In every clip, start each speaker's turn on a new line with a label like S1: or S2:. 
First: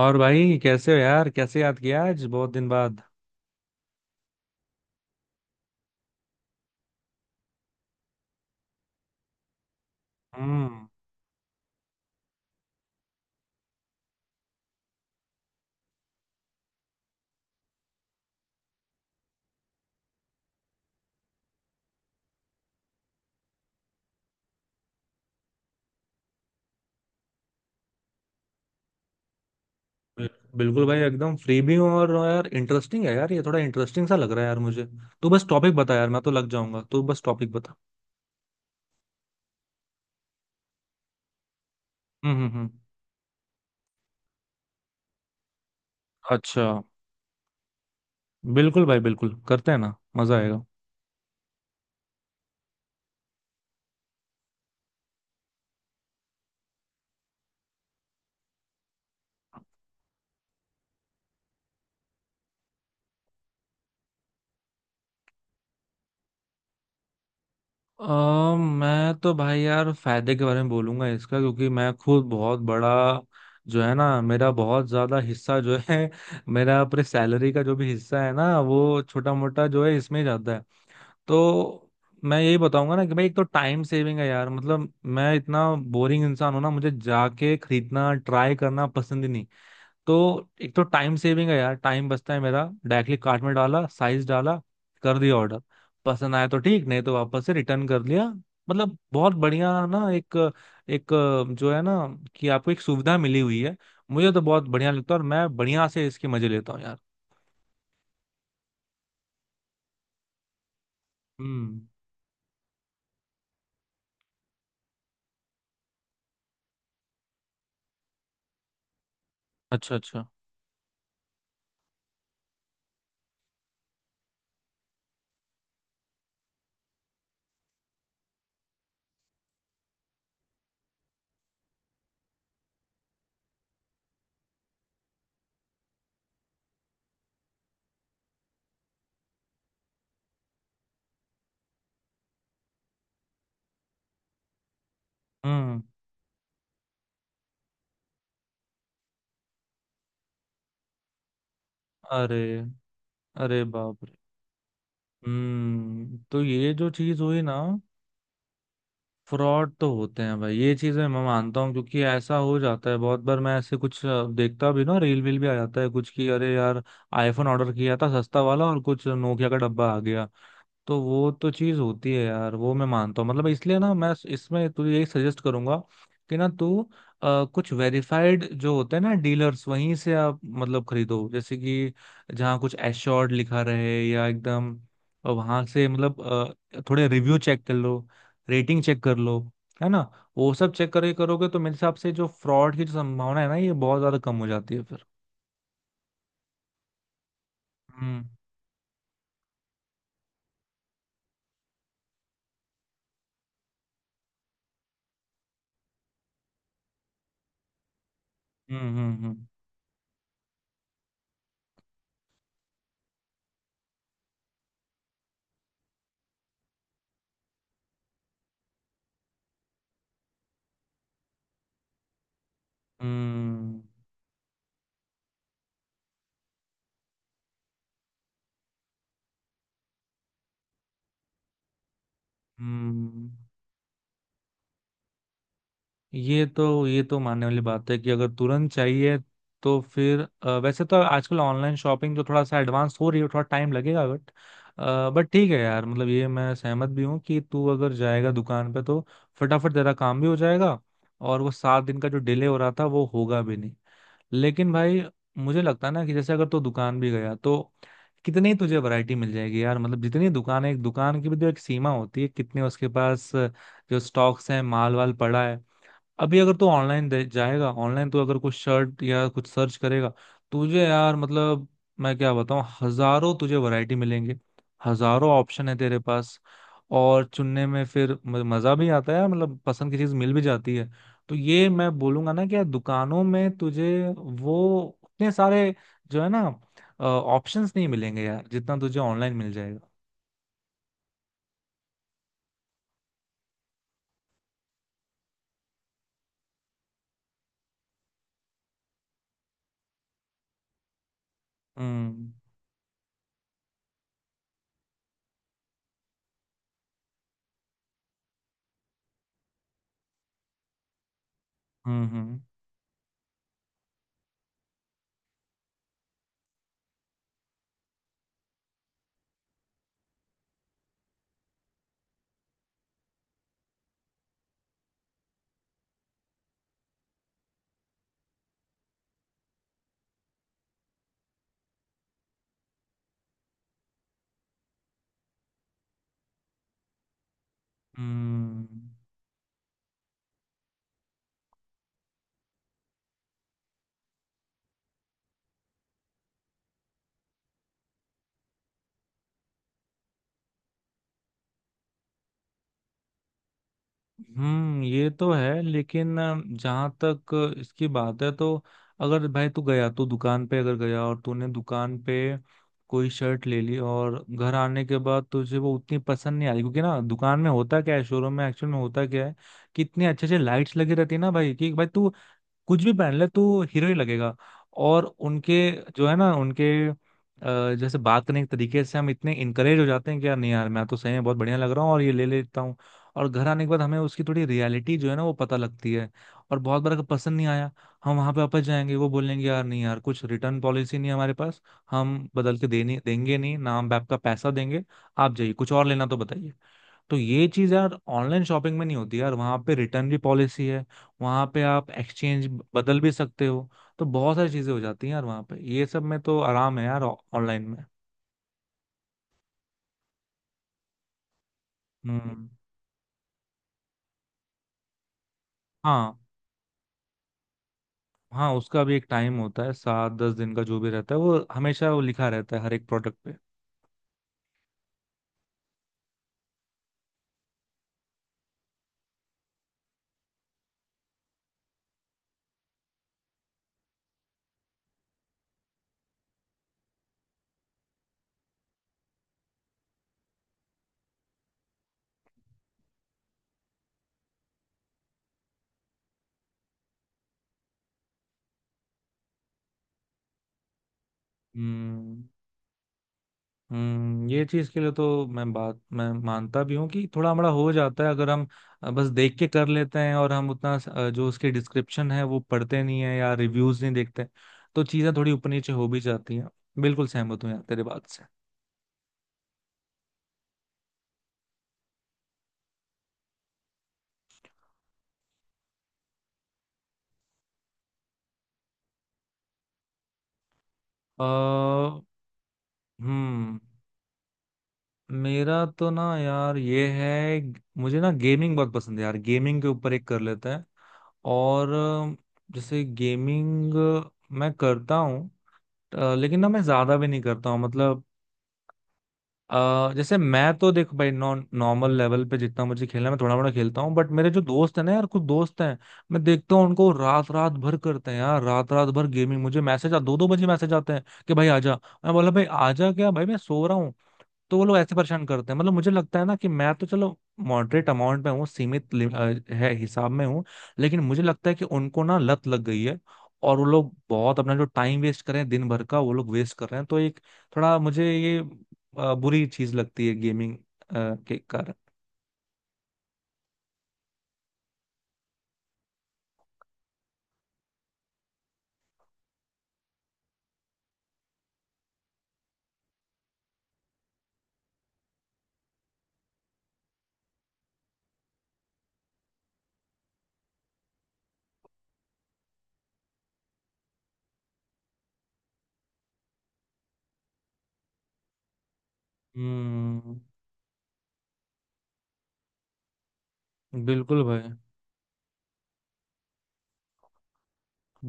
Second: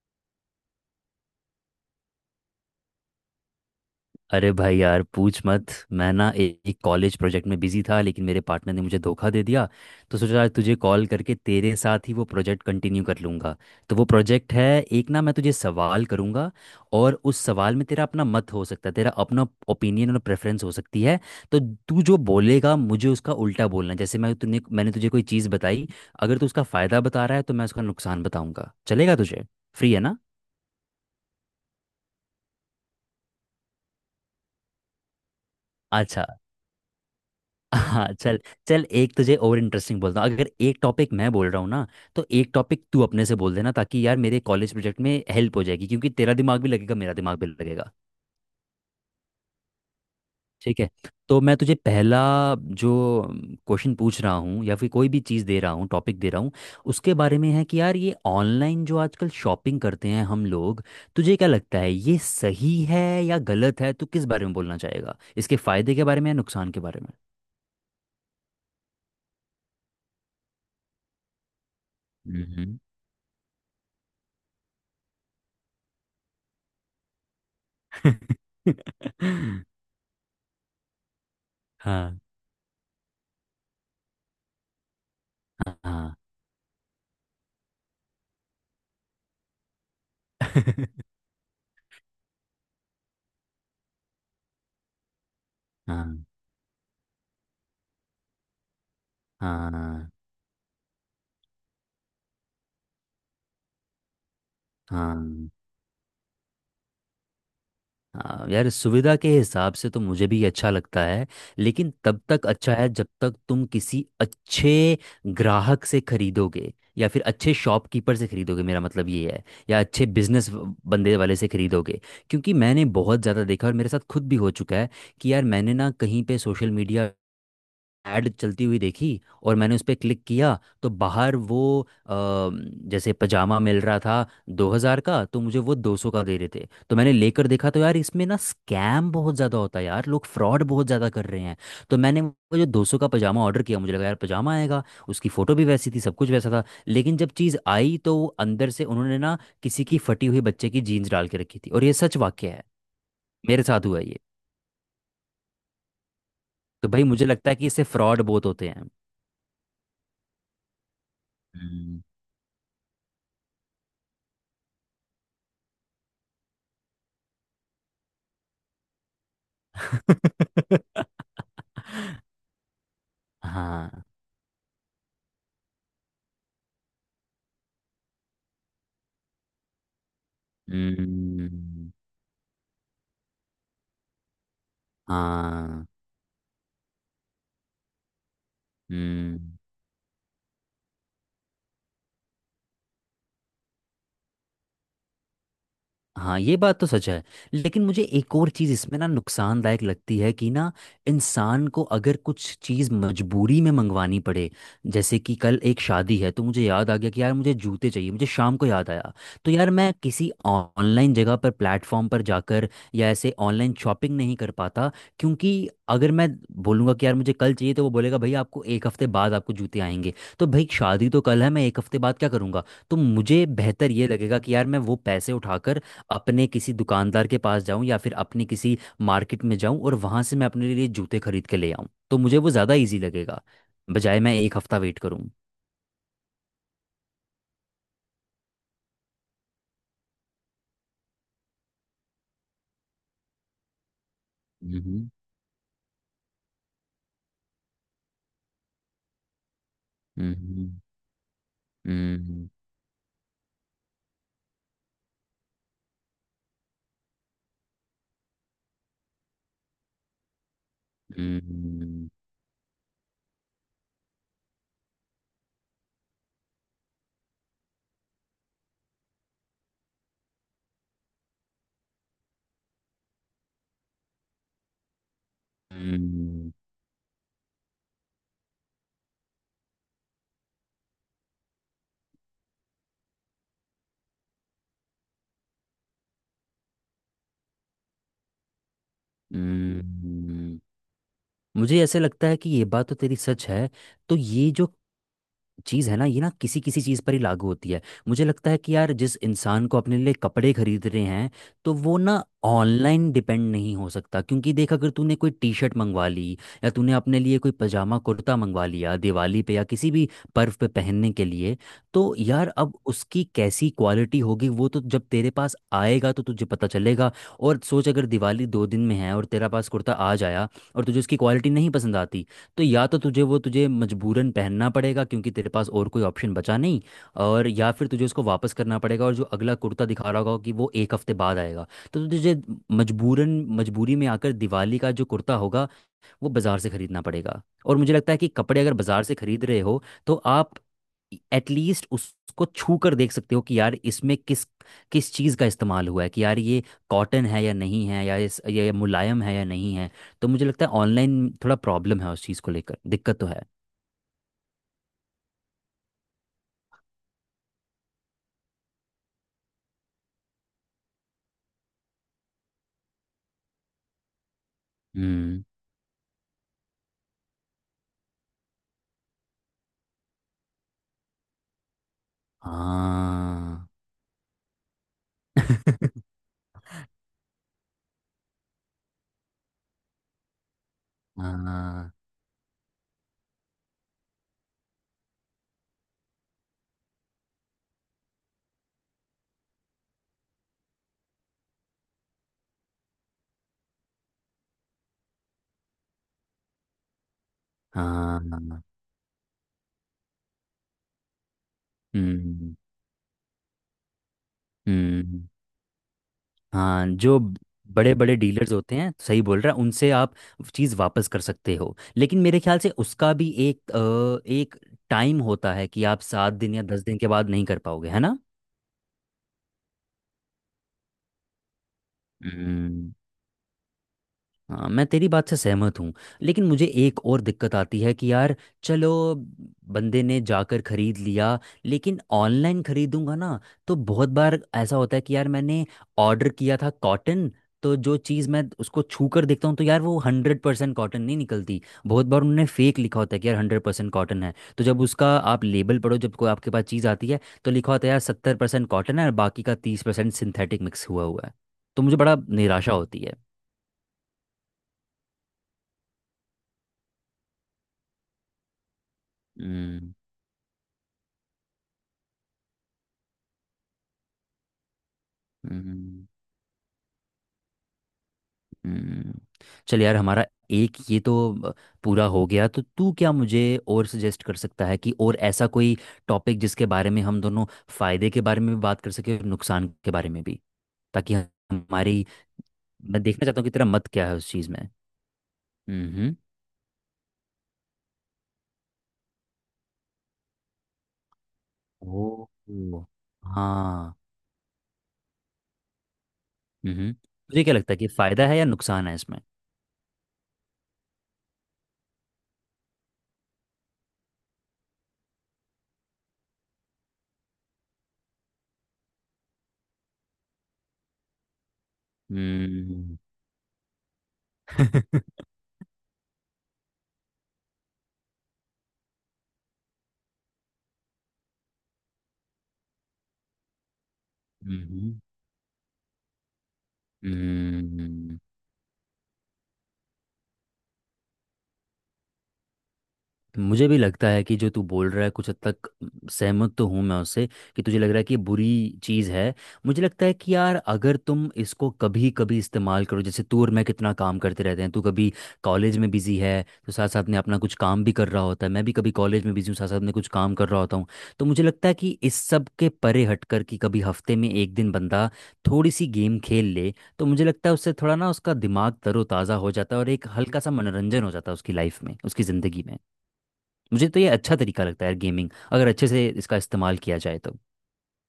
S1: और भाई कैसे हो यार? कैसे याद किया आज बहुत दिन बाद?
S2: अरे भाई यार, पूछ मत। मैं ना एक कॉलेज प्रोजेक्ट में बिजी था लेकिन मेरे पार्टनर ने मुझे धोखा दे दिया। तो सोचा आज तुझे
S1: हम्म।
S2: कॉल करके तेरे साथ ही वो प्रोजेक्ट कंटिन्यू कर लूँगा। तो वो प्रोजेक्ट है एक ना, मैं तुझे सवाल करूँगा। और उस सवाल में तेरा अपना मत हो सकता है, तेरा अपना ओपिनियन और प्रेफरेंस हो सकती है। तो तू जो बोलेगा मुझे उसका उल्टा बोलना है। जैसे मैंने तुझे कोई चीज़ बताई, अगर तू उसका फ़ायदा बता रहा है तो मैं उसका नुकसान बताऊँगा। चलेगा तुझे? फ्री है ना?
S1: बिल- बिल्कुल भाई, एकदम फ्री भी हूँ और यार इंटरेस्टिंग है यार, ये थोड़ा इंटरेस्टिंग सा लग रहा है यार मुझे। तू बस टॉपिक बता यार, मैं
S2: अच्छा।
S1: तो लग जाऊंगा। तू बस टॉपिक बता।
S2: हाँ, चल। चल, एक तुझे और इंटरेस्टिंग बोलता हूँ। अगर एक टॉपिक मैं बोल रहा हूँ ना, तो
S1: हम्म हम्म,
S2: एक
S1: हम्म।
S2: टॉपिक तू अपने से बोल देना, ताकि यार मेरे कॉलेज प्रोजेक्ट में हेल्प हो जाएगी, क्योंकि तेरा दिमाग
S1: अच्छा।
S2: भी लगेगा, मेरा दिमाग भी लगेगा।
S1: बिल्कुल भाई, बिल्कुल करते हैं ना, मजा आएगा।
S2: ठीक है। तो मैं तुझे पहला जो क्वेश्चन पूछ रहा हूँ, या फिर कोई भी चीज़ दे रहा हूँ, टॉपिक दे रहा हूँ, उसके बारे में है कि यार ये ऑनलाइन जो आजकल शॉपिंग करते हैं हम लोग, तुझे क्या लगता है, ये सही है या गलत है? तू किस बारे में बोलना चाहेगा, इसके फायदे के बारे में या नुकसान के बारे में?
S1: मैं तो भाई यार फायदे के बारे में बोलूंगा इसका, क्योंकि मैं खुद बहुत
S2: हम्म।
S1: बड़ा जो है ना, मेरा बहुत ज्यादा हिस्सा जो है मेरा, अपने सैलरी का जो भी हिस्सा है ना वो छोटा मोटा जो है इसमें ही जाता है। तो
S2: हाँ।
S1: मैं यही बताऊंगा ना कि भाई एक तो टाइम सेविंग है यार, मतलब मैं इतना
S2: हाँ।
S1: बोरिंग इंसान हूं ना, मुझे जाके खरीदना ट्राई करना पसंद ही नहीं। तो एक तो टाइम सेविंग है यार, टाइम बचता है मेरा। डायरेक्टली कार्ट में डाला, साइज डाला, कर दिया ऑर्डर।
S2: हाँ।
S1: पसंद आया तो ठीक, नहीं तो वापस से रिटर्न कर लिया। मतलब बहुत बढ़िया ना,
S2: हाँ।
S1: एक एक जो है ना, कि आपको एक सुविधा मिली हुई है। मुझे तो बहुत बढ़िया लगता है और मैं
S2: हाँ।
S1: बढ़िया से इसके मजे लेता हूँ यार।
S2: हाँ, यार सुविधा के हिसाब से तो मुझे भी ये अच्छा लगता है।
S1: हम्म।
S2: लेकिन तब तक अच्छा है जब तक तुम किसी अच्छे ग्राहक से खरीदोगे, या फिर अच्छे शॉपकीपर से खरीदोगे। मेरा मतलब ये है, या
S1: अच्छा,
S2: अच्छे
S1: अच्छा।
S2: बिजनेस बंदे वाले से खरीदोगे। क्योंकि मैंने बहुत ज़्यादा देखा, और मेरे साथ खुद भी हो चुका है कि यार मैंने ना कहीं पे सोशल मीडिया ऐड चलती हुई देखी, और मैंने उस पर क्लिक किया तो बाहर वो अ, जैसे पजामा मिल रहा था 2000 का, तो मुझे वो 200 का दे रहे थे। तो मैंने लेकर देखा तो यार, इसमें ना स्कैम बहुत ज़्यादा होता है यार, लोग फ्रॉड बहुत ज़्यादा कर रहे हैं। तो मैंने वो जो 200 का पजामा ऑर्डर किया, मुझे लगा यार पजामा आएगा। उसकी फ़ोटो भी
S1: हम्म।
S2: वैसी थी, सब कुछ वैसा था। लेकिन जब चीज़ आई तो वो अंदर से उन्होंने ना किसी की फटी हुई बच्चे की जीन्स डाल के रखी थी, और ये सच
S1: अरे,
S2: वाक्य है, मेरे
S1: अरे
S2: साथ
S1: बाप।
S2: हुआ ये।
S1: हम्म, तो ये
S2: तो
S1: जो
S2: भाई,
S1: चीज
S2: मुझे
S1: हुई
S2: लगता
S1: ना,
S2: है कि इससे फ्रॉड बहुत होते हैं।
S1: फ्रॉड तो होते हैं भाई, ये चीज मैं मानता हूँ
S2: हम्म।
S1: क्योंकि ऐसा हो जाता है बहुत बार। मैं ऐसे कुछ देखता भी ना, रील वील भी आ जाता है कुछ कि अरे यार आईफोन ऑर्डर किया था सस्ता वाला और कुछ नोकिया का डब्बा आ गया। तो वो तो चीज होती है यार, वो मैं मानता हूँ। मतलब इसलिए ना,
S2: हाँ।
S1: मैं इसमें तुझे यही सजेस्ट करूंगा कि ना तू कुछ वेरीफाइड जो होते हैं ना डीलर्स, वहीं से आप मतलब खरीदो। जैसे
S2: हम्म।
S1: कि जहाँ कुछ एश्योर्ड लिखा रहे या एकदम, वहां
S2: हाँ।
S1: से मतलब थोड़े रिव्यू चेक कर लो, रेटिंग चेक कर लो,
S2: हम्म।
S1: है ना? वो सब चेक करके करोगे तो मेरे हिसाब से जो फ्रॉड की जो संभावना है ना, ये बहुत ज्यादा कम हो जाती है फिर।
S2: हाँ, ये बात तो सच है। लेकिन मुझे
S1: हम्म
S2: एक और चीज़ इसमें ना नुकसानदायक लगती है कि ना, इंसान को अगर कुछ चीज़ मजबूरी में मंगवानी पड़े। जैसे कि कल एक शादी है, तो मुझे याद आ गया कि यार मुझे जूते चाहिए, मुझे शाम को याद
S1: हम्म,
S2: आया। तो यार मैं किसी ऑनलाइन जगह पर, प्लेटफॉर्म पर जाकर या ऐसे ऑनलाइन शॉपिंग नहीं कर पाता। क्योंकि अगर मैं बोलूँगा कि यार मुझे कल चाहिए, तो वो बोलेगा भाई आपको एक हफ्ते बाद आपको जूते आएंगे। तो भाई शादी तो कल है, मैं एक हफ्ते बाद क्या करूँगा? तो मुझे
S1: हम्म,
S2: बेहतर ये लगेगा कि यार मैं वो पैसे उठाकर अपने किसी दुकानदार के पास जाऊं, या फिर अपने किसी मार्केट में जाऊं और वहां से मैं अपने लिए जूते खरीद के ले आऊं, तो मुझे वो ज़्यादा
S1: हम्म
S2: इजी
S1: हम्म।
S2: लगेगा, बजाय मैं एक हफ्ता वेट करूं।
S1: ये तो मानने वाली बात है कि अगर तुरंत चाहिए, तो फिर वैसे तो आजकल ऑनलाइन शॉपिंग तो थोड़ा सा एडवांस हो रही है, थोड़ा टाइम लगेगा बट।
S2: हम्म।
S1: ठीक है यार, मतलब ये मैं सहमत भी हूँ कि तू अगर जाएगा दुकान पे तो फटाफट तेरा काम भी हो जाएगा,
S2: हम्म।
S1: और वो सात दिन का जो डिले
S2: हम्म।
S1: हो रहा था वो होगा भी नहीं। लेकिन भाई, मुझे लगता है ना कि जैसे अगर तू दुकान भी गया, तो कितनी ही तुझे वैरायटी मिल जाएगी यार? मतलब जितनी दुकान है, एक दुकान की भी तो एक सीमा
S2: हम्म।
S1: होती है कितने उसके पास जो स्टॉक्स हैं, माल वाल पड़ा है। अभी अगर तू ऑनलाइन जाएगा, ऑनलाइन तू अगर कुछ शर्ट या कुछ सर्च करेगा, तुझे यार मतलब मैं क्या बताऊं, हजारों तुझे वैरायटी मिलेंगे। हजारों ऑप्शन है तेरे पास।
S2: हम्म।
S1: और चुनने में फिर मजा भी आता है, मतलब पसंद की चीज मिल भी जाती है। तो ये मैं बोलूंगा ना कि यार दुकानों में तुझे वो उतने सारे जो है ना ऑप्शंस नहीं मिलेंगे यार, जितना तुझे ऑनलाइन मिल जाएगा।
S2: हम्म। मुझे ऐसे लगता है कि ये बात तो तेरी सच है। तो ये जो चीज़ है ना, ये ना किसी किसी चीज़ पर ही लागू होती है। मुझे लगता है कि यार जिस इंसान को अपने लिए कपड़े खरीद रहे हैं, तो वो ना
S1: हम्म
S2: ऑनलाइन डिपेंड नहीं हो सकता। क्योंकि देख, अगर तूने कोई टी शर्ट मंगवा ली, या तूने अपने लिए कोई पजामा कुर्ता मंगवा लिया दिवाली पे या किसी भी पर्व पे पहनने के लिए,
S1: हम्म,
S2: तो यार अब उसकी कैसी क्वालिटी होगी, वो तो जब तेरे पास आएगा तो तुझे पता चलेगा। और सोच, अगर दिवाली दो दिन में है और तेरा पास कुर्ता आज आया, और तुझे उसकी क्वालिटी नहीं पसंद आती, तो या तो तुझे वो तुझे मजबूरन पहनना पड़ेगा क्योंकि तेरे पास और कोई ऑप्शन बचा नहीं, और या फिर तुझे उसको वापस करना पड़ेगा और जो अगला कुर्ता दिखा रहा होगा कि वो एक हफ्ते बाद आएगा। तो तुझे मजबूरन, मजबूरी में आकर दिवाली का जो कुर्ता होगा वो बाज़ार से खरीदना पड़ेगा। और मुझे लगता है कि कपड़े
S1: हम्म,
S2: अगर बाज़ार से खरीद रहे हो, तो आप एटलीस्ट उसको छू कर देख सकते हो कि यार इसमें किस किस चीज़ का इस्तेमाल हुआ है, कि यार ये कॉटन है या नहीं है, या इस ये मुलायम है या नहीं है। तो मुझे लगता है ऑनलाइन थोड़ा प्रॉब्लम है, उस चीज़ को लेकर दिक्कत तो है।
S1: हम्म। ये तो है, लेकिन जहां तक इसकी बात है तो अगर भाई तू गया, तू दुकान पे अगर गया और तूने दुकान पे कोई शर्ट ले ली और घर आने के बाद
S2: हम्म।
S1: तुझे वो उतनी पसंद नहीं आई। क्योंकि ना दुकान में होता क्या है, शोरूम में एक्चुअल में होता क्या है, कितनी अच्छे अच्छे लाइट्स लगी रहती है ना भाई, कि भाई तू कुछ भी पहन ले तो
S2: हाँ।
S1: हीरो ही लगेगा। और उनके जो है ना, उनके जैसे बात करने के तरीके से हम इतने इनकरेज हो जाते हैं कि यार नहीं यार, मैं तो सही में
S2: हाँ।
S1: बहुत बढ़िया लग रहा हूँ
S2: हाँ।
S1: और ये ले लेता हूँ। और घर आने के बाद हमें उसकी थोड़ी रियलिटी जो है ना वो पता लगती है। और बहुत बार अगर पसंद नहीं आया, हम वहां पे वापस जाएंगे, वो बोलेंगे यार नहीं यार कुछ रिटर्न पॉलिसी नहीं है हमारे पास। हम बदल के दे नहीं देंगे, नहीं ना हम आपका पैसा देंगे, आप जाइए, कुछ और लेना तो बताइए। तो ये चीज यार ऑनलाइन
S2: हाँ।
S1: शॉपिंग में नहीं होती यार, वहां पे रिटर्न भी पॉलिसी है, वहां पे आप एक्सचेंज
S2: हम्म।
S1: बदल भी सकते हो। तो बहुत सारी चीजें हो जाती हैं यार
S2: हम्म।
S1: वहां पे, ये सब में तो आराम है
S2: हाँ,
S1: यार
S2: जो
S1: ऑनलाइन में।
S2: बड़े बड़े डीलर्स होते हैं, सही बोल रहा है, उनसे आप चीज़ वापस कर सकते हो। लेकिन मेरे
S1: हम्म।
S2: ख्याल से उसका भी एक एक टाइम होता है कि आप
S1: हाँ,
S2: सात दिन या दस दिन के बाद नहीं कर पाओगे, है ना?
S1: हाँ, उसका भी एक टाइम होता है, सात दस दिन का जो भी रहता है वो हमेशा वो लिखा रहता है हर एक
S2: हम्म।
S1: प्रोडक्ट पे।
S2: हाँ, मैं तेरी बात से सहमत हूँ। लेकिन मुझे एक और दिक्कत आती है कि यार, चलो बंदे ने जाकर खरीद लिया, लेकिन ऑनलाइन खरीदूंगा ना, तो बहुत बार ऐसा होता है कि यार मैंने ऑर्डर किया था कॉटन, तो जो चीज़ मैं उसको छू कर देखता हूँ तो यार वो हंड्रेड परसेंट कॉटन नहीं निकलती। बहुत बार उन्होंने फेक लिखा होता है कि यार हंड्रेड परसेंट कॉटन है, तो जब उसका आप लेबल पढ़ो, जब कोई आपके पास चीज़ आती है, तो लिखा होता है यार सत्तर परसेंट कॉटन है और बाकी का तीस परसेंट सिंथेटिक मिक्स हुआ हुआ है। तो मुझे बड़ा
S1: हम्म
S2: निराशा होती
S1: हम्म, ये चीज के लिए तो मैं बात मैं मानता भी हूँ कि थोड़ा हमारा हो जाता है अगर हम बस देख के कर
S2: है।
S1: लेते हैं और हम उतना जो उसके डिस्क्रिप्शन है वो पढ़ते नहीं है, या रिव्यूज नहीं देखते। तो चीजें थोड़ी ऊपर नीचे हो भी
S2: हम्म।
S1: जाती हैं। बिल्कुल सहमत हूँ यार तेरे बात से।
S2: हम्म। चल यार, हमारा एक ये तो अ, पूरा हो गया। तो तू क्या मुझे और सजेस्ट कर सकता है कि और ऐसा कोई टॉपिक जिसके बारे में हम दोनों फायदे के बारे में भी बात कर सके और नुकसान के बारे में भी, ताकि
S1: अ
S2: हमारी। मैं देखना चाहता हूँ कि
S1: हम्म।
S2: तेरा मत क्या है उस चीज़ में।
S1: मेरा तो ना
S2: हम्म।
S1: यार ये है, मुझे ना गेमिंग बहुत पसंद है यार, गेमिंग के ऊपर एक कर लेते हैं। और
S2: ओ।
S1: जैसे
S2: ओ।
S1: गेमिंग
S2: हाँ।
S1: मैं करता हूँ, लेकिन ना मैं
S2: हम्म,
S1: ज्यादा भी नहीं
S2: तुझे
S1: करता
S2: क्या
S1: हूँ
S2: लगता है कि
S1: मतलब।
S2: फायदा है या नुकसान है इसमें?
S1: जैसे मैं तो देखो भाई, नॉन नॉर्मल लेवल पे जितना मुझे खेलना है, मैं थोड़ा मोड़ा खेलता हूँ, बट मेरे जो दोस्त है ना यार, कुछ दोस्त हैं, मैं देखता हूँ उनको रात रात भर करते हैं यार, रात रात भर गेमिंग। मुझे मैसेज आ, दो दो बजे मैसेज आते हैं कि भाई आजा। मैं बोला भाई आजा
S2: हम्म।
S1: क्या भाई, मैं सो रहा। तो वो लोग ऐसे परेशान करते हैं, मतलब मुझे लगता है ना कि मैं तो चलो मॉडरेट अमाउंट में हूँ, सीमित है, हिसाब में हूँ। लेकिन मुझे लगता है कि उनको ना लत लग गई है, और वो लोग बहुत अपना जो
S2: हम्म।
S1: टाइम वेस्ट कर रहे हैं, दिन भर का वो लोग वेस्ट कर रहे हैं। तो एक थोड़ा मुझे
S2: हम्म।
S1: ये बुरी चीज लगती है गेमिंग के कारण।
S2: मुझे भी लगता है कि जो तू बोल रहा है, कुछ हद तक सहमत तो हूँ मैं उससे, कि तुझे लग रहा है कि ये बुरी चीज़ है। मुझे लगता है कि यार अगर तुम इसको कभी कभी इस्तेमाल करो, जैसे तू और मैं कितना काम करते रहते हैं, तू कभी कॉलेज में बिजी है तो साथ साथ में अपना कुछ काम भी कर रहा होता है, मैं भी कभी कॉलेज में बिजी हूँ, साथ साथ में कुछ काम कर रहा होता हूँ। तो मुझे लगता है कि इस सब के परे हट कर, कि कभी हफ्ते में एक दिन बंदा थोड़ी सी गेम खेल ले, तो मुझे लगता है उससे थोड़ा ना उसका दिमाग तरोताज़ा हो जाता है और एक
S1: हम्म।
S2: हल्का सा मनोरंजन हो जाता है उसकी लाइफ में, उसकी ज़िंदगी में। मुझे तो ये
S1: बिल्कुल
S2: अच्छा
S1: भाई,
S2: तरीका लगता है यार, गेमिंग अगर अच्छे से इसका इस्तेमाल किया जाए तो।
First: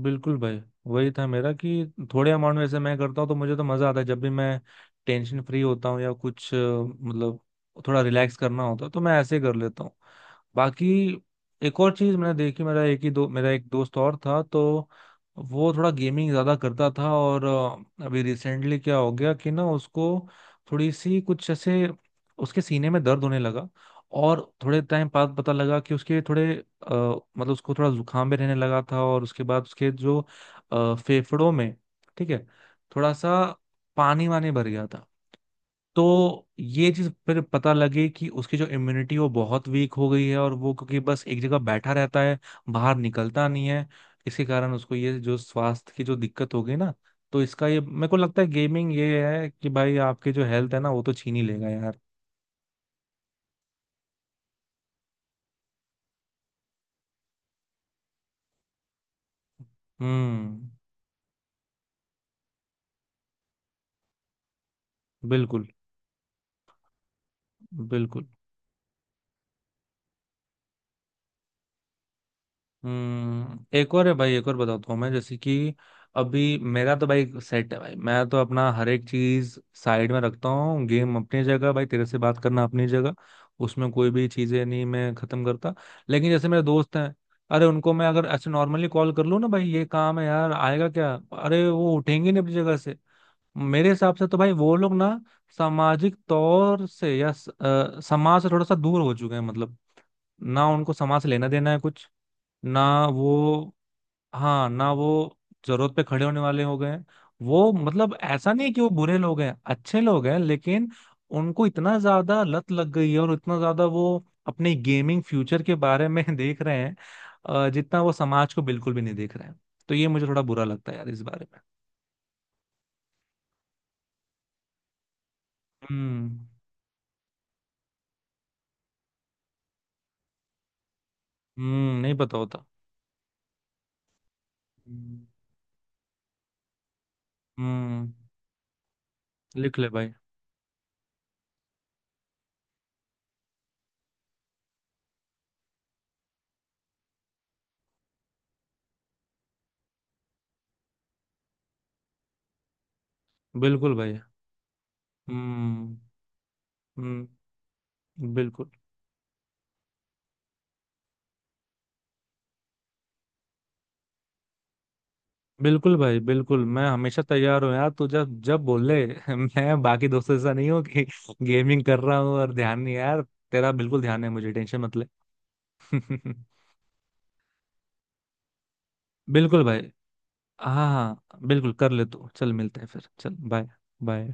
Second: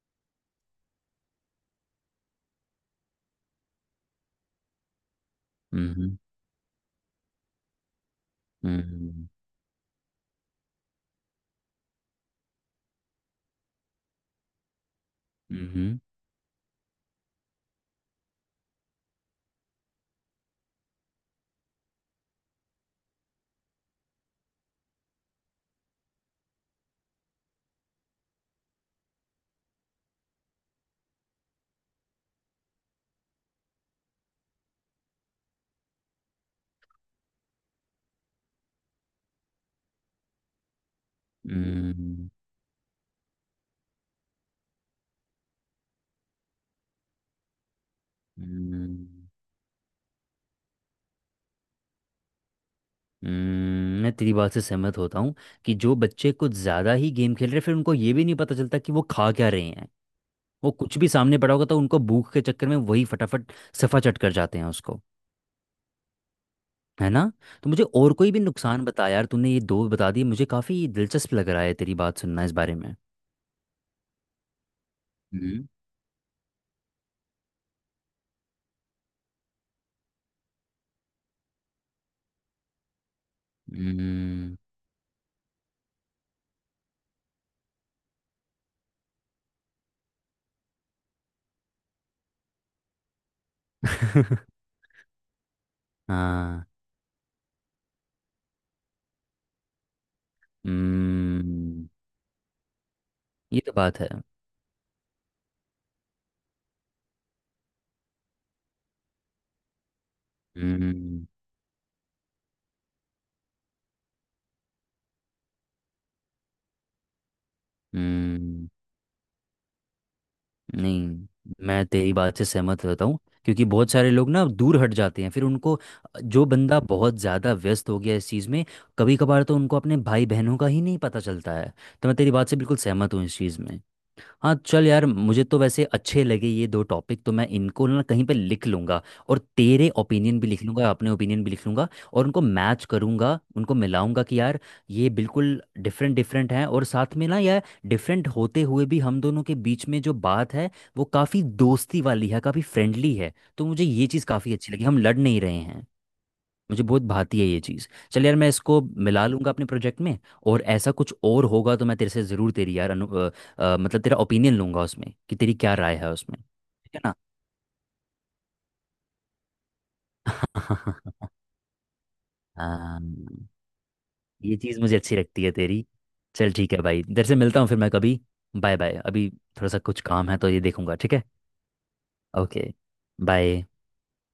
S1: बिल्कुल भाई, वही था मेरा कि थोड़े अमाउंट में से मैं करता हूँ तो मुझे तो मजा आता है, जब भी मैं टेंशन फ्री होता हूँ या
S2: हम्म।
S1: कुछ मतलब थोड़ा रिलैक्स करना होता है, तो मैं
S2: हम्म।
S1: ऐसे ही कर लेता हूँ। बाकी एक और चीज मैंने देखी, मेरा एक दोस्त और था, तो वो थोड़ा
S2: हम्म।
S1: गेमिंग ज्यादा करता था और अभी रिसेंटली क्या हो गया कि ना उसको थोड़ी सी कुछ ऐसे उसके सीने में दर्द होने लगा। और थोड़े टाइम बाद पता लगा कि उसके थोड़े मतलब उसको थोड़ा जुकाम भी रहने लगा था, और उसके बाद उसके जो फेफड़ों में, ठीक है, थोड़ा सा पानी वानी भर गया था। तो ये चीज फिर पता लगी कि उसकी जो इम्यूनिटी वो बहुत वीक हो गई है, और वो क्योंकि बस एक जगह बैठा रहता
S2: हम्म।
S1: है, बाहर निकलता नहीं है, इसी कारण उसको ये जो स्वास्थ्य की जो दिक्कत हो गई ना। तो इसका ये मेरे को लगता है गेमिंग,
S2: हम्म।
S1: ये है कि भाई आपके जो हेल्थ है ना वो तो छीन ही लेगा यार।
S2: मैं तेरी बात से सहमत होता हूँ कि जो बच्चे कुछ ज़्यादा ही गेम खेल रहे हैं, फिर उनको ये भी नहीं पता चलता कि वो खा क्या रहे हैं। वो
S1: हम्म।
S2: कुछ भी सामने पड़ा होगा तो उनको भूख के चक्कर में वही फटाफट सफा चट कर जाते हैं उसको।
S1: बिल्कुल,
S2: है ना? तो मुझे और
S1: बिल्कुल।
S2: कोई भी नुकसान बता यार, तूने ये दो बता दिए, मुझे काफ़ी दिलचस्प लग रहा है तेरी बात सुनना इस बारे में।
S1: हम्म, एक और है भाई, एक और बताता हूँ मैं, जैसे
S2: हम्म।
S1: कि अभी मेरा तो भाई सेट है भाई, मैं तो अपना हर एक चीज साइड में रखता हूँ। गेम अपनी जगह, भाई तेरे से बात करना अपनी जगह, उसमें कोई भी
S2: हम्म।
S1: चीजें नहीं, मैं खत्म करता। लेकिन जैसे मेरे दोस्त हैं, अरे उनको मैं अगर ऐसे नॉर्मली कॉल कर लूँ ना, भाई ये काम है यार आएगा क्या, अरे वो उठेंगे नहीं अपनी जगह से। मेरे हिसाब से तो भाई वो लोग ना सामाजिक
S2: हाँ।
S1: तौर से या समाज से थोड़ा सा दूर हो चुके हैं मतलब। ना उनको समाज से लेना देना है
S2: हम्म।
S1: कुछ, ना वो,
S2: ये तो बात है।
S1: हाँ ना, वो जरूरत पे खड़े होने वाले हो गए हैं। वो मतलब ऐसा नहीं है कि वो बुरे लोग हैं, अच्छे लोग हैं, लेकिन
S2: हम्म।
S1: उनको इतना ज्यादा लत लग गई है और इतना ज्यादा वो अपने गेमिंग फ्यूचर के बारे में देख रहे हैं, जितना वो समाज को
S2: हम्म।
S1: बिल्कुल भी नहीं देख रहे हैं। तो ये मुझे थोड़ा बुरा लगता है यार इस
S2: नहीं,
S1: बारे में।
S2: मैं तेरी बात से सहमत रहता हूँ, क्योंकि बहुत सारे लोग ना दूर हट जाते हैं, फिर उनको,
S1: हम्म
S2: जो बंदा बहुत ज़्यादा व्यस्त हो गया इस चीज़ में, कभी कभार तो उनको अपने भाई बहनों का ही नहीं पता चलता है।
S1: हम्म,
S2: तो
S1: नहीं
S2: मैं तेरी
S1: पता
S2: बात से
S1: होता।
S2: बिल्कुल सहमत हूँ इस चीज़ में। हाँ, चल यार,
S1: हम्म
S2: मुझे तो वैसे अच्छे लगे ये दो टॉपिक, तो मैं इनको ना
S1: हम्म,
S2: कहीं पे लिख लूंगा। और
S1: लिख
S2: तेरे
S1: ले भाई।
S2: ओपिनियन भी लिख लूंगा, अपने ओपिनियन भी लिख लूंगा, और उनको मैच करूंगा, उनको मिलाऊंगा, कि यार ये बिल्कुल डिफरेंट डिफरेंट हैं, और साथ में ना यार, डिफरेंट होते हुए भी हम दोनों के बीच में जो बात है, वो काफ़ी दोस्ती वाली है, काफ़ी फ्रेंडली है। तो मुझे
S1: बिल्कुल
S2: ये
S1: भाई।
S2: चीज़ काफ़ी अच्छी लगी, हम लड़ नहीं रहे हैं।
S1: हम्म
S2: मुझे बहुत
S1: हम्म।
S2: भाती है ये चीज़। चल यार, मैं
S1: बिल्कुल,
S2: इसको मिला लूंगा अपने प्रोजेक्ट में। और ऐसा कुछ और होगा तो मैं तेरे से ज़रूर तेरी यार मतलब तेरा ओपिनियन लूंगा उसमें, कि तेरी क्या
S1: बिल्कुल
S2: राय है
S1: भाई,
S2: उसमें,
S1: बिल्कुल, मैं
S2: ठीक है ना?
S1: हमेशा तैयार हूँ यार, तू जब जब बोल ले। मैं बाकी दोस्तों जैसा नहीं हूँ कि गेमिंग कर रहा हूँ और ध्यान नहीं है
S2: हाँ,
S1: यार। तेरा बिल्कुल ध्यान है, मुझे
S2: ये चीज़
S1: टेंशन मत
S2: मुझे
S1: ले।
S2: अच्छी लगती है तेरी। चल ठीक है भाई, तेरे से मिलता हूँ फिर मैं कभी। बाय बाय अभी,
S1: बिल्कुल
S2: थोड़ा
S1: भाई।
S2: सा कुछ काम है तो ये
S1: हाँ
S2: देखूंगा, ठीक है।
S1: हाँ, बिल्कुल, कर ले तू, चल
S2: ओके।
S1: मिलते हैं फिर, चल
S2: बाय।
S1: Bye, bye.